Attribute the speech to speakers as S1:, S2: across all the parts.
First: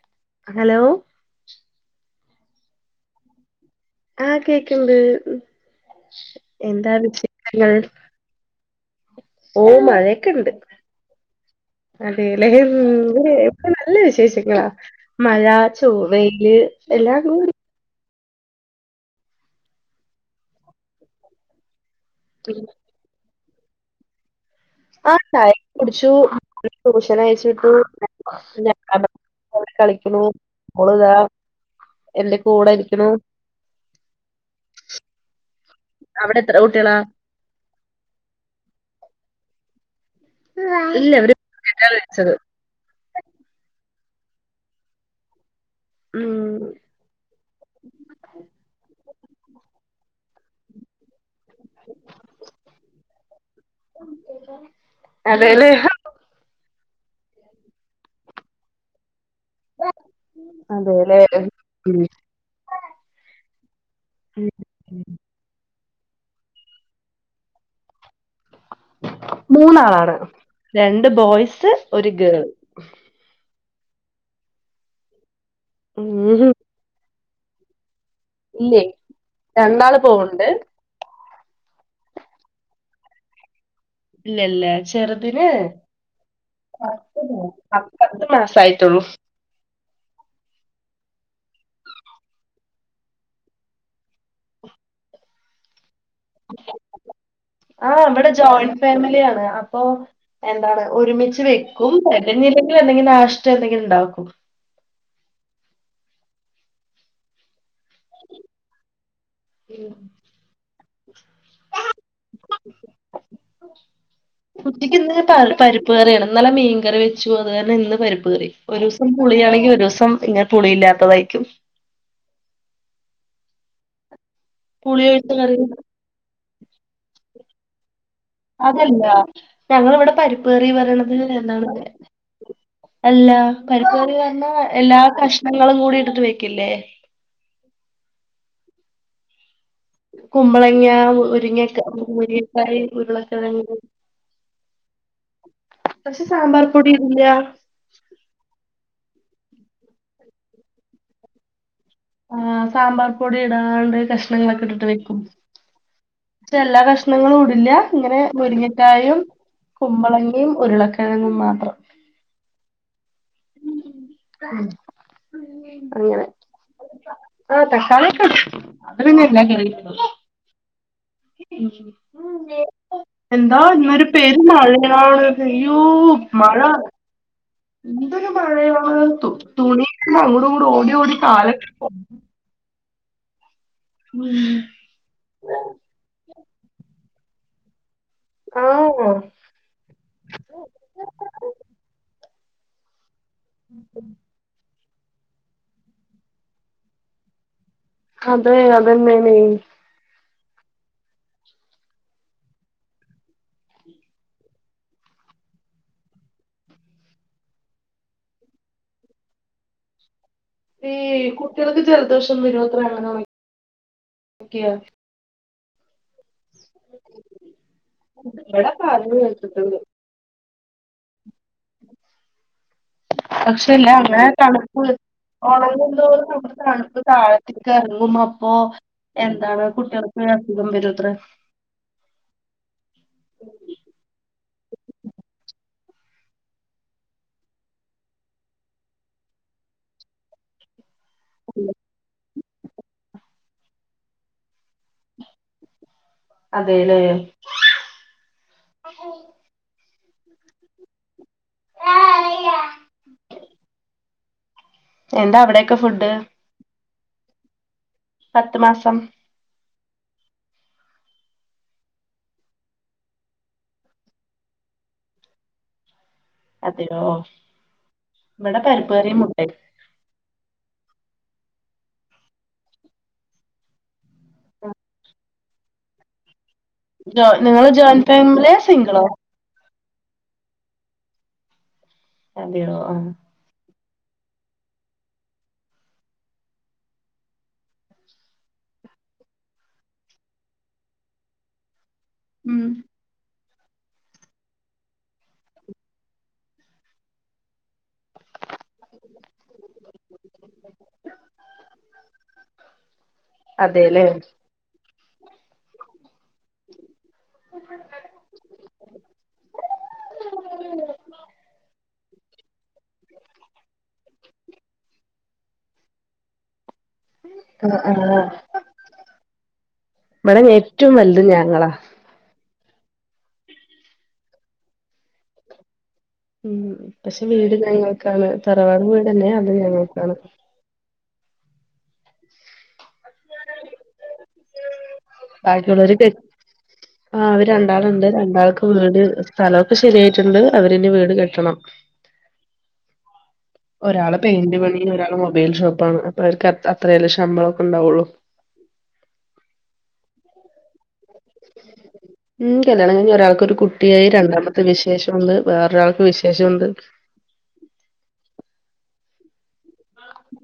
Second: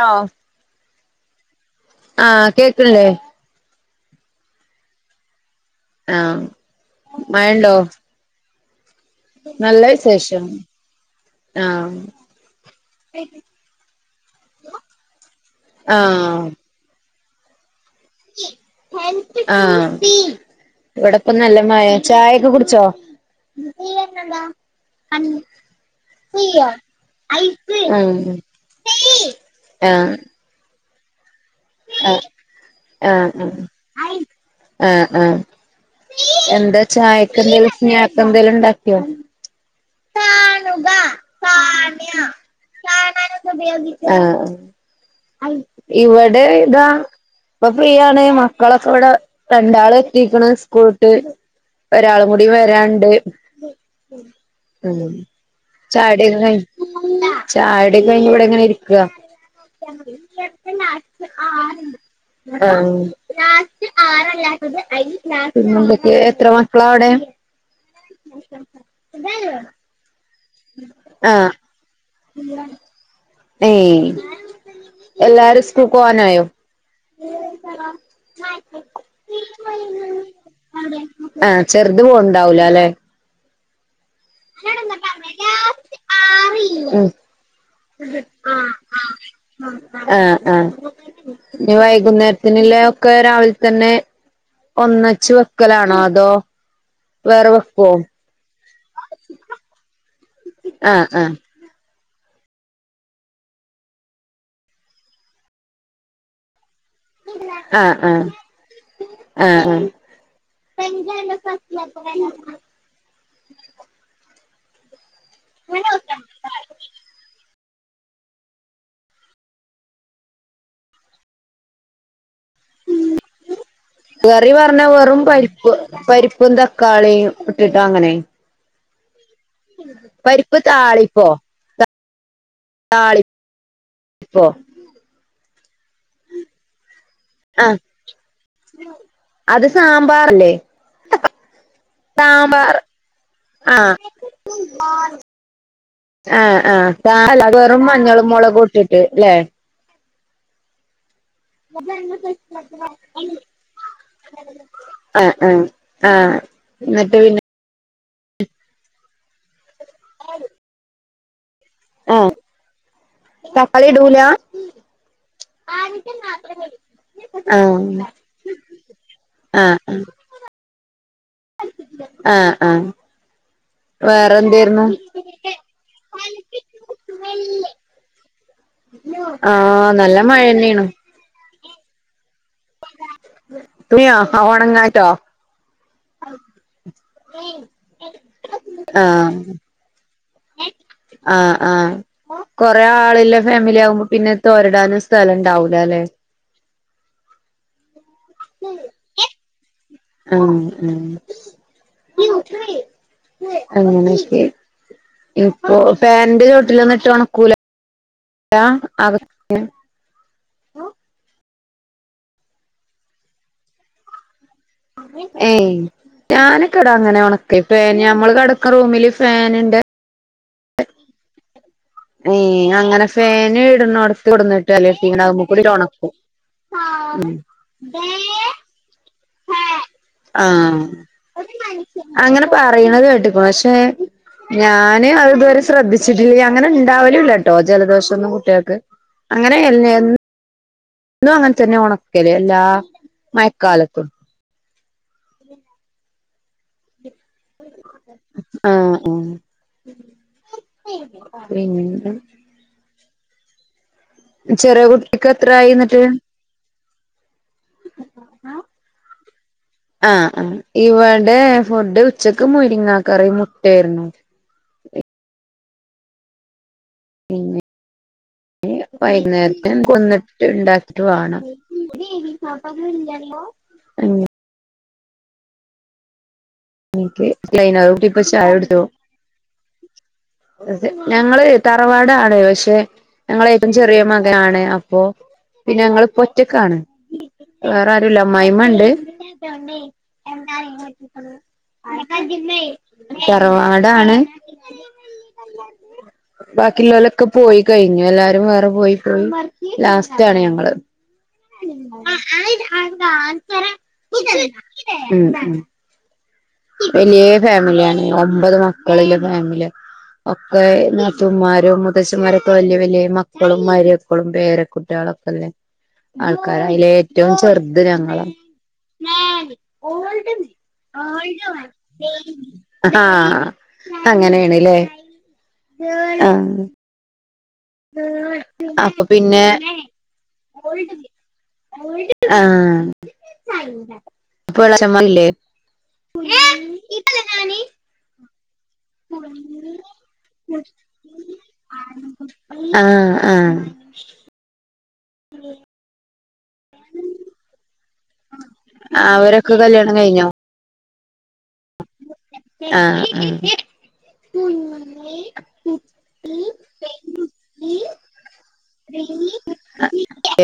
S1: Law
S2: hello
S1: ആഹ് കേക്ൺല്ലേ
S2: ആഹ് കേക്ക്ൺണ്ട് ഉം
S1: ആഹ്
S2: എന്താ
S1: മഴണ്ടോ
S2: വിശേഷങ്ങൾ ഓ
S1: നല്ല വിശേഷം ആഹ
S2: അതേലെ പ്പം നല്ല വിശേഷങ്ങളാ മഴ ചൊവെയില് എല്ലാം [unintelligible]
S1: ആഹ ഇവിടെപ്പം നല്ല മയെ ചായൊക്കെ കുടിച്ചോ
S2: ആഹ് ചായൊക്കെ കുടിച്ചു ടൂഷൻ അയച്വിട്ടു
S1: ആഹ് ആഹ്
S2: [unintelligible]
S1: ആഹ്
S2: കളിക്ക്ണൂ ഓൾതാ എന്റെ കൂടെ ഇരിക്കണു
S1: ആഹ ആഹ ആഹ ആഹ
S2: അവിടെ എത്ര
S1: എന്താ
S2: കുട്ടികളാ
S1: ചായക്കെന്തേലും സ്നാക്ക് എന്തേലും ഇ ണ്ടാക്കിയോ
S2: ഇല്ല [unintelligible]
S1: ആഹ ആ
S2: ഉം
S1: ഇവിടെ ഇതാ ഇപ്പൊ ഫ്രീയാണ് മക്കളൊക്കെ ഇവിടെ രണ്ടാള് എത്തിക്ക്ണ് സ്കൂളട്ട് ഒരാളും കൂടി വരാണ്ട് ഉ
S2: അതേല്ലേ
S1: ചായുടിക്കെ ചായുടി ക്കെ കഴിഞ് ഇവിടെങ്ങനെ ഇര്ക്കാ
S2: അതേല്ലേ
S1: [unintelligible] ആ
S2: ഉം
S1: ഏയ് എത്ര മക്കളാ അവിടെ
S2: മൂന്നാളാണ് രണ്ട്
S1: ആഹ്
S2: ബോയ്സ്, ഒരു ഗേൾ.
S1: ഏയ് എല്ലാരും
S2: ഉം
S1: സ്കൂൾക്കോവാനായോ
S2: ഇല്ലേ രണ്ടാള് പോവ്ണ്ട്.
S1: ആ ചെറുത് പോവ്ണ്ടാവൂലലെ
S2: ഇല്ലല്ല ചെറുതിന്
S1: ഉം
S2: പത്ത് മാസായിട്ടുള്ളൂ
S1: ആ ആ ഇ വൈകുന്നേരത്തിനുള്ള ഒക്കെ രാവിൽതെന്നെ ഒന്നച്ച് വെക്കലാണോ അത്- അതോ വേറെ വെക്കോ
S2: ആഹ് ഇവിടെ ജോയിന്റ് ഫാമിലിയാണ് അപ്പൊ എന്താണ്
S1: ആഹ് ആഹ്
S2: ഒരുമിച്ച് വെക്കും. [unintelligible] നാഷ്റ്റ എന്തെങ്കിലുമുണ്ടാക്കും
S1: ആ ആ ആ ആ
S2: ഉച്ചയ്ക്ക് ഇന്ന് പരിപ്പ് കറിയാണ് ഇന്നലെ മീൻകറി വെച്ചു. അത് കാരണം ഇന്ന് പരിപ്പ് കറി ഓരോസം പുളിയാണെങ്കി ഓരോസം ഇങ്ങനെ പുളിയില്ലാത്തതായിരിക്കും.
S1: [inaudible] കറി പറഞ്ഞാ
S2: പുളി
S1: വെറും
S2: ഒഴിച്ച കറി
S1: പരിപ്പ് പരിപ്പും, തക്കാളിയും ഇട്ടിട്ടാ അങ്ങനെ
S2: അതല്ല ഞങ്ങള ഇവിടെ
S1: പരിപ്പ്
S2: പരിപ്കറി പറയണത്
S1: താളിപ്പോ
S2: എന്താണ് അല്ല
S1: താളിപ്പോ
S2: പരിപ്പ് കറി പറഞ്ഞ എല്ലാ കഷ്ണങ്ങളും കൂടി ഇട്ടിട്ട് വെക്കില്ലേ
S1: ആഹ് അത് സാമ്പാറല്ലേ?
S2: കുമ്പളങ്ങ മുരിങ്ങക്ക
S1: സാമ്പാർ
S2: മുരിങ്ങക്കായ് ഉരുളക്കിഴങ്ങ്
S1: ആ
S2: പക്ഷെ
S1: ആ
S2: സാമ്പാർ പൊടി ഇടില്ല
S1: ആ വെറും മഞ്ഞളും, മുളകും ഇട്ടിട്ട് ല്ലേ?
S2: ആ സാമ്പാർ പൊടി ഇടാണ്ട് കഷ്ണങ്ങളൊക്കെ ഇട്ടിട്ട് വെക്കും
S1: ആഹ് ആഹ് ആഹ്
S2: പക്ഷെ എല്ലാ
S1: എന്നിട്ട്
S2: കഷ്ണങ്ങളും
S1: പിന്നെ
S2: ഇടില്ല ഇങ്ങനെ മുരിങ്ങക്കായും കുമ്പളങ്ങിയും, ഉരുളക്കിഴങ്ങും മാത്രം
S1: ആ തക്കാളി ഇടൂല്ല. ആ [unintelligible]
S2: അങ്ങനെ
S1: മാത്ര
S2: ആ തക്കാളി ഒക്കെ ഇടും. അത് പിന്നെ എല്ലാ കറിയിലും ഇടും. ഉം.
S1: ആ ആ
S2: എന്താ ഇന്നൊരു പെര് മഴയാണ് അയ്യോ മഴ. എന്തൊരു - തുണി
S1: ആഹ് നല്ല
S2: [unintelligible] അങ്ങോടും ഇങ്ങൂടും
S1: മഴന്നേണ്
S2: ഓടി ഓടി കലങ്ങിടു -
S1: തുണിയ ആ ഓണങ്ങായിട്ടോ?. ആ ആ ആ. കൊറെേ ആളില്ല ഫാമിലി ആകുമ്പോ പിന്നെ തൊരടാനും സ്ഥലം ഇന്ണ്ടാവില്ലലേ?
S2: അതെ അതുതന്നെയാണ്.
S1: ആ ആ [unintelligible] ഇപ്പൊ ഫാൻൻ്റെ ചോട്ടിലൊന്നിട്ട് ഓണക്കുല്ല. [unintelligible]
S2: ഈ കുട്ടികൾക്ക് ജലദോഷം [unintelligible]
S1: ഏയ് ഞാനൊക്കെടാ അങ്ങനെ ഉണക്കെ ഇ ഞമ്മള്
S2: ഇവിടെ
S1: കിടക്കുന്ന റൂമില്
S2: പറഞ്ഞു കേട്ടിട്ടുണ്ട്
S1: ഫാനുണ്ട്. ഏഹ് അങ്ങനെ ഫാന്
S2: പക്ഷേല്ല അങ്ങനെ
S1: ഇടുന്നോടത്ത് കൊടന്നിട്ട്
S2: തണുപ്പ്
S1: അല്ലെങ്കി കൂടി ഒണക്കും
S2: [unintelligible] താഴത്തേക്ക് ഇറങ്ങും അപ്പോ എന്താണ് കുട്ടികൾക്ക് അസുഖം
S1: ആഹ്
S2: വരുത്രേ.
S1: അങ്ങനെ പറയണത് കേട്ടിക്കു പക്ഷെ ഞാന് അത് ഇത് വരെ - ശ്രദ്ധിച്ചിട്ടില്ല അങ്ങനെ ഉണ്ടാവലല്ലട്ടോ ജലദോഷംന്നും കുട്ടികൾക്ക് അങ്ങനെ- എന്നും അങ്ങന തന്നെ ഉണക്കൽ എല്ലാ മയക്കാലത്തും.
S2: അതല്ലേ.
S1: ആ ആ [inaudible] ചെറ കുട്ടിക്ക്
S2: എന്താ
S1: എത്ര ആയി
S2: അവിടെയൊക്കെ
S1: ന്നിട്ട്.......
S2: ഫുഡ് പത്ത് മാസം.......
S1: ആഹ ആ ഇവിടെ ഫുഡ് ഉച്ചക്ക് മുരിങ്ങ കറി മുട്ടായിരുന്നു....,
S2: അതെയോ
S1: പിന്നെ
S2: ഇവിടെ പരിപ്പ് കറിയും മുട്ടയും
S1: വൈകുന്നേരത്ത...... [unintelligible] [unintelligible]
S2: ജോ നിങ്ങള് ജോയിന്റ്
S1: [unintelligible] പക്ഷെ
S2: ഫാമിലിയാ
S1: യിടത്തോ [unintelligible]
S2: സിംഗിളോ
S1: അ ഞങ്ങള് തറവാടാണ
S2: അതെയോ
S1: പക്ഷെ
S2: ആ
S1: ഇ ചെറിയ മകാണ് അപ്പൊ പിന്നെ ഞങ്ങള് പൊറ്റക്കാണ്..... വേറെ ആരല്ല അമ്മായിയമ്മ ഉണ്ട്......
S2: ഉം
S1: [unintelligible] റവാടാണ് ബാക്കിയുള്ളലൊക്കെ പോയി..... ഇ എല്ലാരും വേറെ പോയി പോയി ലാസ്റ്റ്ണ് ഞങ്ങള്.....
S2: അതെല്ലേ
S1: [unintelligible] വലിയ ഫാമിലിയാണ് ഒമ്പത് മക്കളിലെ ഫാമിലി...... ഒക്കെ നത്തൂമ്മാർ...... അദേശന്മാരൊക്കെ വലിയ വലിയ മക്കളും മാര്യക്കളും പേരെ കുുട്ടികളൊക്കെല്ലെ ആൾക്കാരാ........ എറ്റവും
S2: ആ
S1: ചേർത്
S2: ആ
S1: ഞങ്ങളാ....
S2: ഇവിടെ ഏറ്റവും വലുത് ഞങ്ങളാ.....
S1: ആ അങ്ങനെയണല്ലേ
S2: ഉം പക്ഷെ വീട് ഞങ്ങൾക്കാണ് തറവാട്
S1: അപ്പൊ
S2: വീട് തന്നെയ
S1: പിന്നെ
S2: അത് ഞങ്ങൾക്കാണ്
S1: ആ
S2: ബാക്കിയുള്ളവര് കെ ആ അവര് രണ്ടാളുണ്ട്
S1: [unintelligible]
S2: രണ്ടാൾക്ക് വീട് സ്ഥലമൊക്കെ ശരിയായിട്ടുണ്ട് അവരിെ വീട് കെട്ടണം.....
S1: ആ ആ
S2: ഒരാള് പെയിന്റ് പണി ഒരാൾ മൊബൈൽ ഷോപ്പ ആണ് അപ്പൊ അവർക്ക് അത്രയല്ലേ ശമ്പളമ ഒക്കെണ്ടാള്ളു
S1: ആ അവരൊക്കെ കല്യാണം കഴിഞ്ഞോ [unintelligible]
S2: ഉം
S1: ആ
S2: കല്യാണം കഴിഞ്ഞു
S1: ആ
S2: ഒരാൾക്കരു കുട്ടിയായി രണ്ടാമത്തെ വിശേഷം ഉണ്ട് വേറൊരാൾക്ക് വിശേഷം ഉണ്ട്.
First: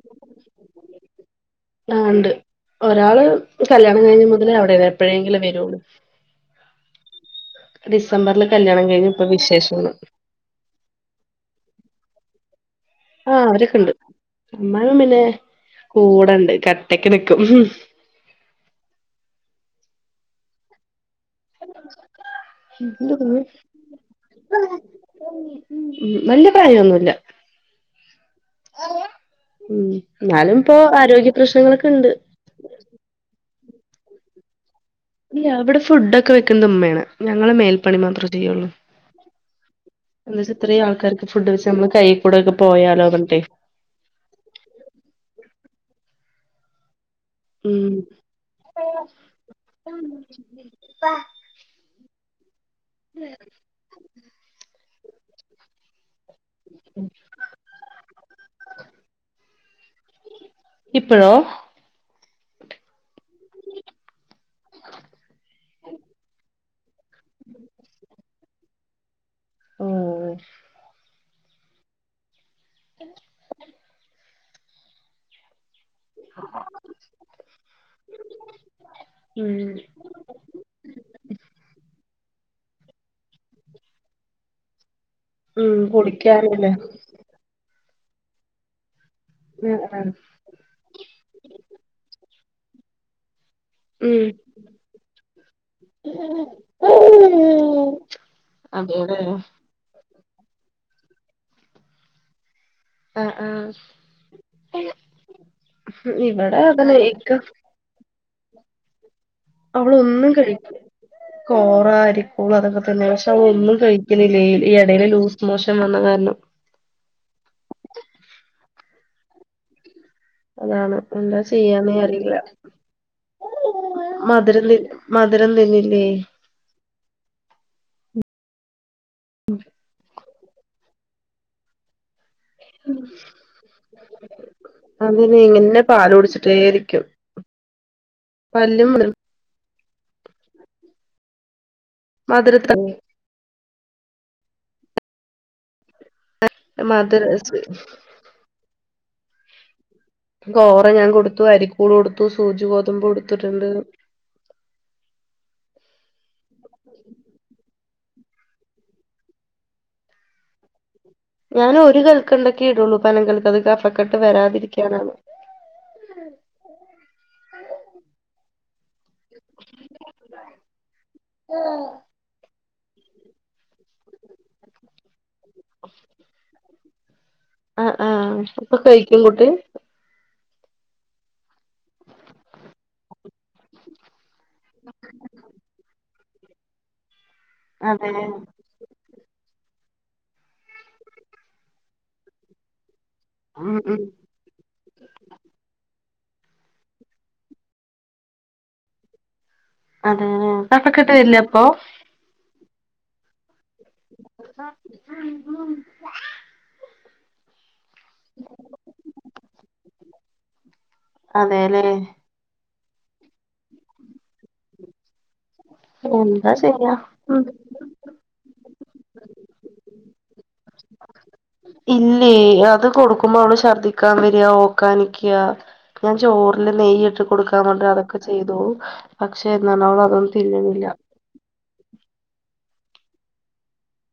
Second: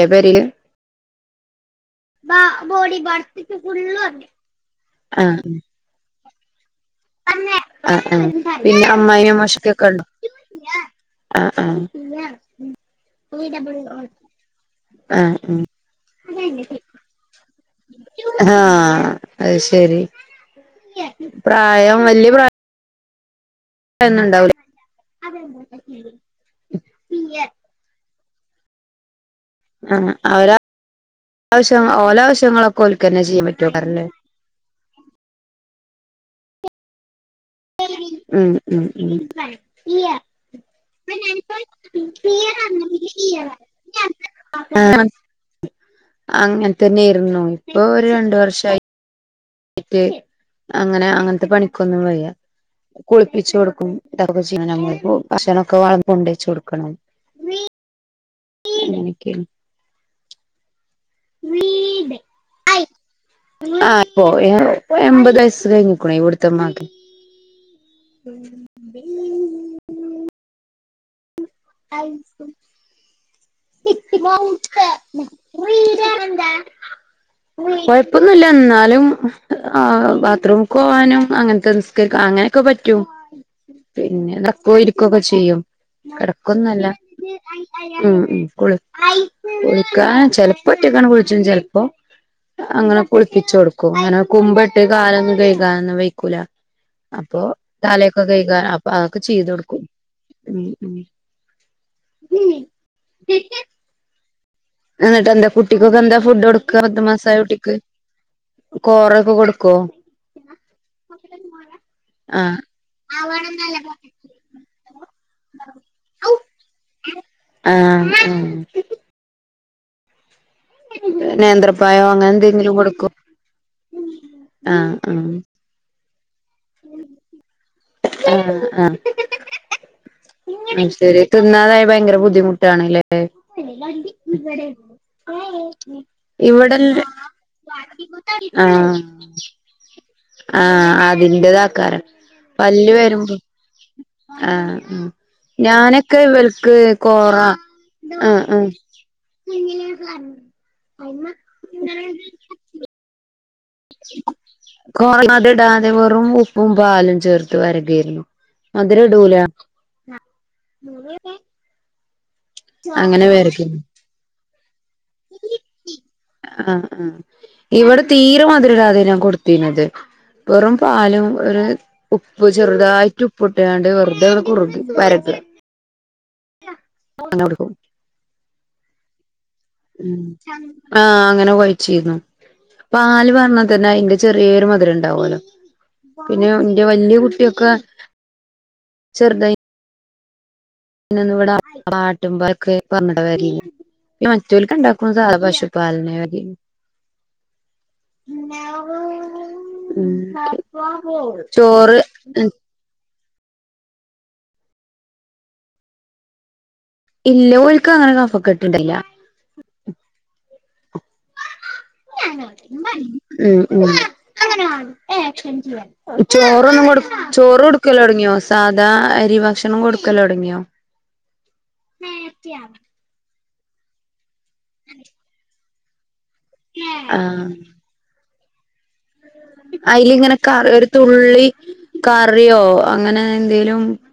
S1: എവരില് [unintelligible]
S2: ആ ഉണ്ട് ഒരാള് കല്യാണം കഴിഞ്ഞ മുതലേ അവിടെ
S1: ആ
S2: എപ്പോഴെങ്കിലും വരള്ളു.
S1: ആ ആ പിന്നെ
S2: കല്യാണം കഴിഞ്ഞ് ഇപ്പൊ
S1: അമ്മായി അമോഷക്കൊക്കെ
S2: വിശേഷമാണ്
S1: ഉണ്ടോ? ആ ആ [unintelligible]
S2: അമ്മായിമ പിന്നെ
S1: ആ ഉം
S2: കൂടെണ്ട് കട്ടക്ക്‌ നിക്കും.
S1: ആ അത് ശരി പ്രായം വല്യ പ്രായ
S2: [unintelligible]
S1: ണ്ടാവുലെ.
S2: വല്യ പ്രായൊന്നുല്ല
S1: [unintelligible]
S2: [unintelligible]
S1: ആ ഓല
S2: എന്നാലും ഇപ്പോ ആരോഗ്യ പ്രശ്നങ്ങളൊക്കെ ഉണ്ട്
S1: ഓല ആവശ്യങ്ങളൊക്കെ ഓൽക്കന്നെ ചെയ്യാൻ പറ്റും. [unintelligible]
S2: ഇല്ല അവിടെ ഫുഡക്കെ വെക്കുന്ന ഉമ്മയാണ്. ഞങ്ങള് മേൽപ്പണി മാത്രമേ
S1: മ്
S2: ചെയ്യുള്ളൂ
S1: മ് മ്
S2: എന്താ വെച്ചാ ഇത്രയും ആൾക്കാർക്ക് ഫുഡ് വെച്ച് നമ്മള് കൈ കൂടെ ഒക്കെ പോയാലോ പറഞ്ഞിട്ടെ
S1: ആ അങ്ങനെ തന്നൊയിരുന്നു ഇപ്പൊ
S2: ഉം
S1: ഒരു രണ്ടു വർഷായി
S2: [inaudible]
S1: നൊന്നും വയ്യാ കുളിപ്പിച്ച് കൊടുക്കും [unintelligible] ഭക്ഷൊണൊക്കെ വളബി കൊണ്ടവച്ചു കൊടുക്ക [unintelligible] അങ്ങനെക്കെ.
S2: ഇപ്പഴോ.
S1: ആ ഇപ്പോ എൺമ്പത് വയസ്സ് കഴിഞ്ഞിക്കുണെ ഇവിടുത്തെമ്മാക്ക്.
S2: [unintelligible]
S1: [unintelligible]
S2: ആ
S1: [inaudible]
S2: [inaudible]
S1: [unintelligible] വൂ ഈ കൊഴപ്പൊന്നുല്ല്യ, ന്നാലും ഹും
S2: ഉം
S1: ആ ബാത്റൂമ്ക്കോവാനും അങ്ങനത്തെ നിസ്ക്കരിക്ക അങ്ങനെ ക്ക പറ്റും. പിന്നെ നെക്കും ഇരിക്കൊക്കെ ചെയ്യും. കെട
S2: ഖന്നല്ലേ
S1: ഉം ഉം കുൾ
S2: ആഹ്
S1: കുൾക്കാൻ ചെൽപ്പോ റ്റക്കാണ്ട് കുൾച്ചും, ചെൽപ്പം അ അങ്ങനെ കുൾപ്പിച്ചൊട്ക്കും. അങ്ങനെ
S2: ഉം
S1: കുമ്പിട്ട് കാലൊന്നും കഴ്കാനൊന്നും വൈക്കൂല. അപ്പോ, തലയൊക്കെ കഴികാ അപ്പൊ അ
S2: അതെല്ലേ
S1: ഒക്കെ ചെയ്തൊട്ക്കും. ഉം ഉം ഉം
S2: ആ ആ
S1: ആ ന്നെട്ടെന്താ കുട്ടിക്കൊക്കെ എന്താ ഫുഡ് കൊട്ക്ക,
S2: അതന്നെ
S1: പത്ത്‌ മാസായ കുട്ടിക്ക്. കോറ
S2: അവൾ ഒന്നും കഴിക്ക്‌ കോറ, അരിപ്പൂവ്
S1: ആഹ്
S2: അതൊക്കെ തന്നെ, പക്ഷെ ഒന്നും കഴിക്കുന്നില്ലേ ഈ ഇടെൽ ലൂസ് മോഷൻ വന്നകാര ലു
S1: ആ ആ
S2: അതാണ്. എന്താ ചെയ്യാന്നേ
S1: നേന്ത്രപ്പായോ അങ്ങനെ
S2: അറിയില്ല.
S1: എന്തെങ്കിലും കൊടുക്കോ
S2: മധുരം തി മധുരം തിന്നില്ലേ?
S1: ആ ആ അയ് ശരി, തിന്നാതായ ഭയങ്കര ബുദ്ധിമുട്ടാണ്ലേ.
S2: അതിന് ഇങ്ങനെ പാല് കുടിച്ചിട്ടേ ഇരിക്കും
S1: ഇവിടെന്ന് ആ
S2: പല്ലും
S1: ആ അതിൻ്റെതാക്കാരം,
S2: മധുരത്ത
S1: പല്ല് വരുമ്പോ ആ ഞാന് ക്ക്‌ വൽക്ക്
S2: മധുര
S1: കോറ, ആ ഉം
S2: കോറെ ഞാൻ കൊട്ത്തു, അരിക്കൂൾ കൊട്ത്തു, സൂജി ഗോതമ്പ് കൊട്ത്തു.
S1: കോറൽതിടാതെ വെറും ഉപ്പും പാലും ചേർത്ത് വരക് തീർന്നു. മധുരെടൂലാ
S2: ഞാനൊരു കൽക്കെണ്ടക്കെടുള്ളൂ. പനം കൽക്ക ത് കഫക്കെട്ട് വരാതിരിക്കാനാണ്.
S1: ആ ആ ഇവിടെ തീരെ മത് രടാതെ ഞാങ്കൊട്ത്തീനത്. വെറും പാലും ഒര് ഉപ്പ് ചെറുതായിട്ട് ഉപ്പ്ട്ട്കാണ്ട് വെറുതെ കുറുക് വരക അങ്ങനെ കൊടുക്കും
S2: ആ ആ ഇപ്പൊ കഴിക്കും കുട്ടി?
S1: ഉം ആ അങ്ങനെ ഒഴിച്ചീര്ന്നു. പാല് പാർന്നാ തന്നെ അയിന്റെ ചെറിയൊരു മധുരണ്ടാവോലോ, പിന്നെ ന്റെ വലിയ കുട്ട്
S2: അതെ!
S1: ചെർതായ് ഇന്ന്ന്നിവ്ടെ ആ ആട്ടുമ്പാക്രി പർഞ്ഞിട്ടാ വാങ്ങിനെ,
S2: ഉം ഉം
S1: മറ്റോൽക്കണ്ടാൾക്കും സാധാ പശുപാലന്നെ വര് ഇ ഉം
S2: അതെല്ലേ കഫക്കെട്ട് വരില്ലേ അപ്പൊ
S1: ചോറ് ഉം
S2: [unintelligible]
S1: ഇല്ല. ഓൽക്കങ്ങനെ കഫക്കെട്ട് ഇണ്ടായ്ല്ല.
S2: അതേലെ
S1: ഉം ഉം
S2: എന്താ
S1: ചോറൊന്നും
S2: ചെയ്യാ
S1: കൊടുത്
S2: ഉം
S1: ചോറ് കൊടുക്കലൊട്ങ്ങ്യോ സാദ് താ അരി ഭക്ഷണം കൊടുക്കലൊടങ്ങ്യോ?
S2: ഇല്ലേയ്, അത് കൊടുക്കുമ്പോ അവള് ശർദ്ദിക്കാൻ വര്യാ, ഓക്കാനിക്യാ ഞാൻ ചോറില് നെയ്യ് ഇട്ട് കൊടുക്കാൻ പറഞ്ഞ അതൊക്കെ ചെയ്തോ
S1: അയിൽ ഇങ്ങനെ ക ഒരു തുള്ളി കറിയോ പ്പങ്ങനെ എന്തേലും പ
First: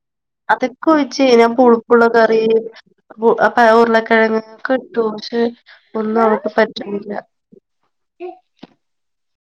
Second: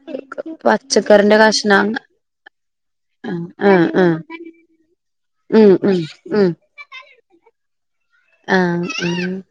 S2: അതൊക്കെ ഒഴിചെ ഞാൻ പുളുക്കുള്ള കറി
S1: ആ
S2: അപ്പൊ
S1: ആ ആ
S2: ഉരുളക്കിഴങ് ഒക്കെ ഇട്ടും ദോശെ
S1: ഉം
S2: ഒന്നും അവക്ക് പറ്റുന്നില്ല
S1: ആ ആ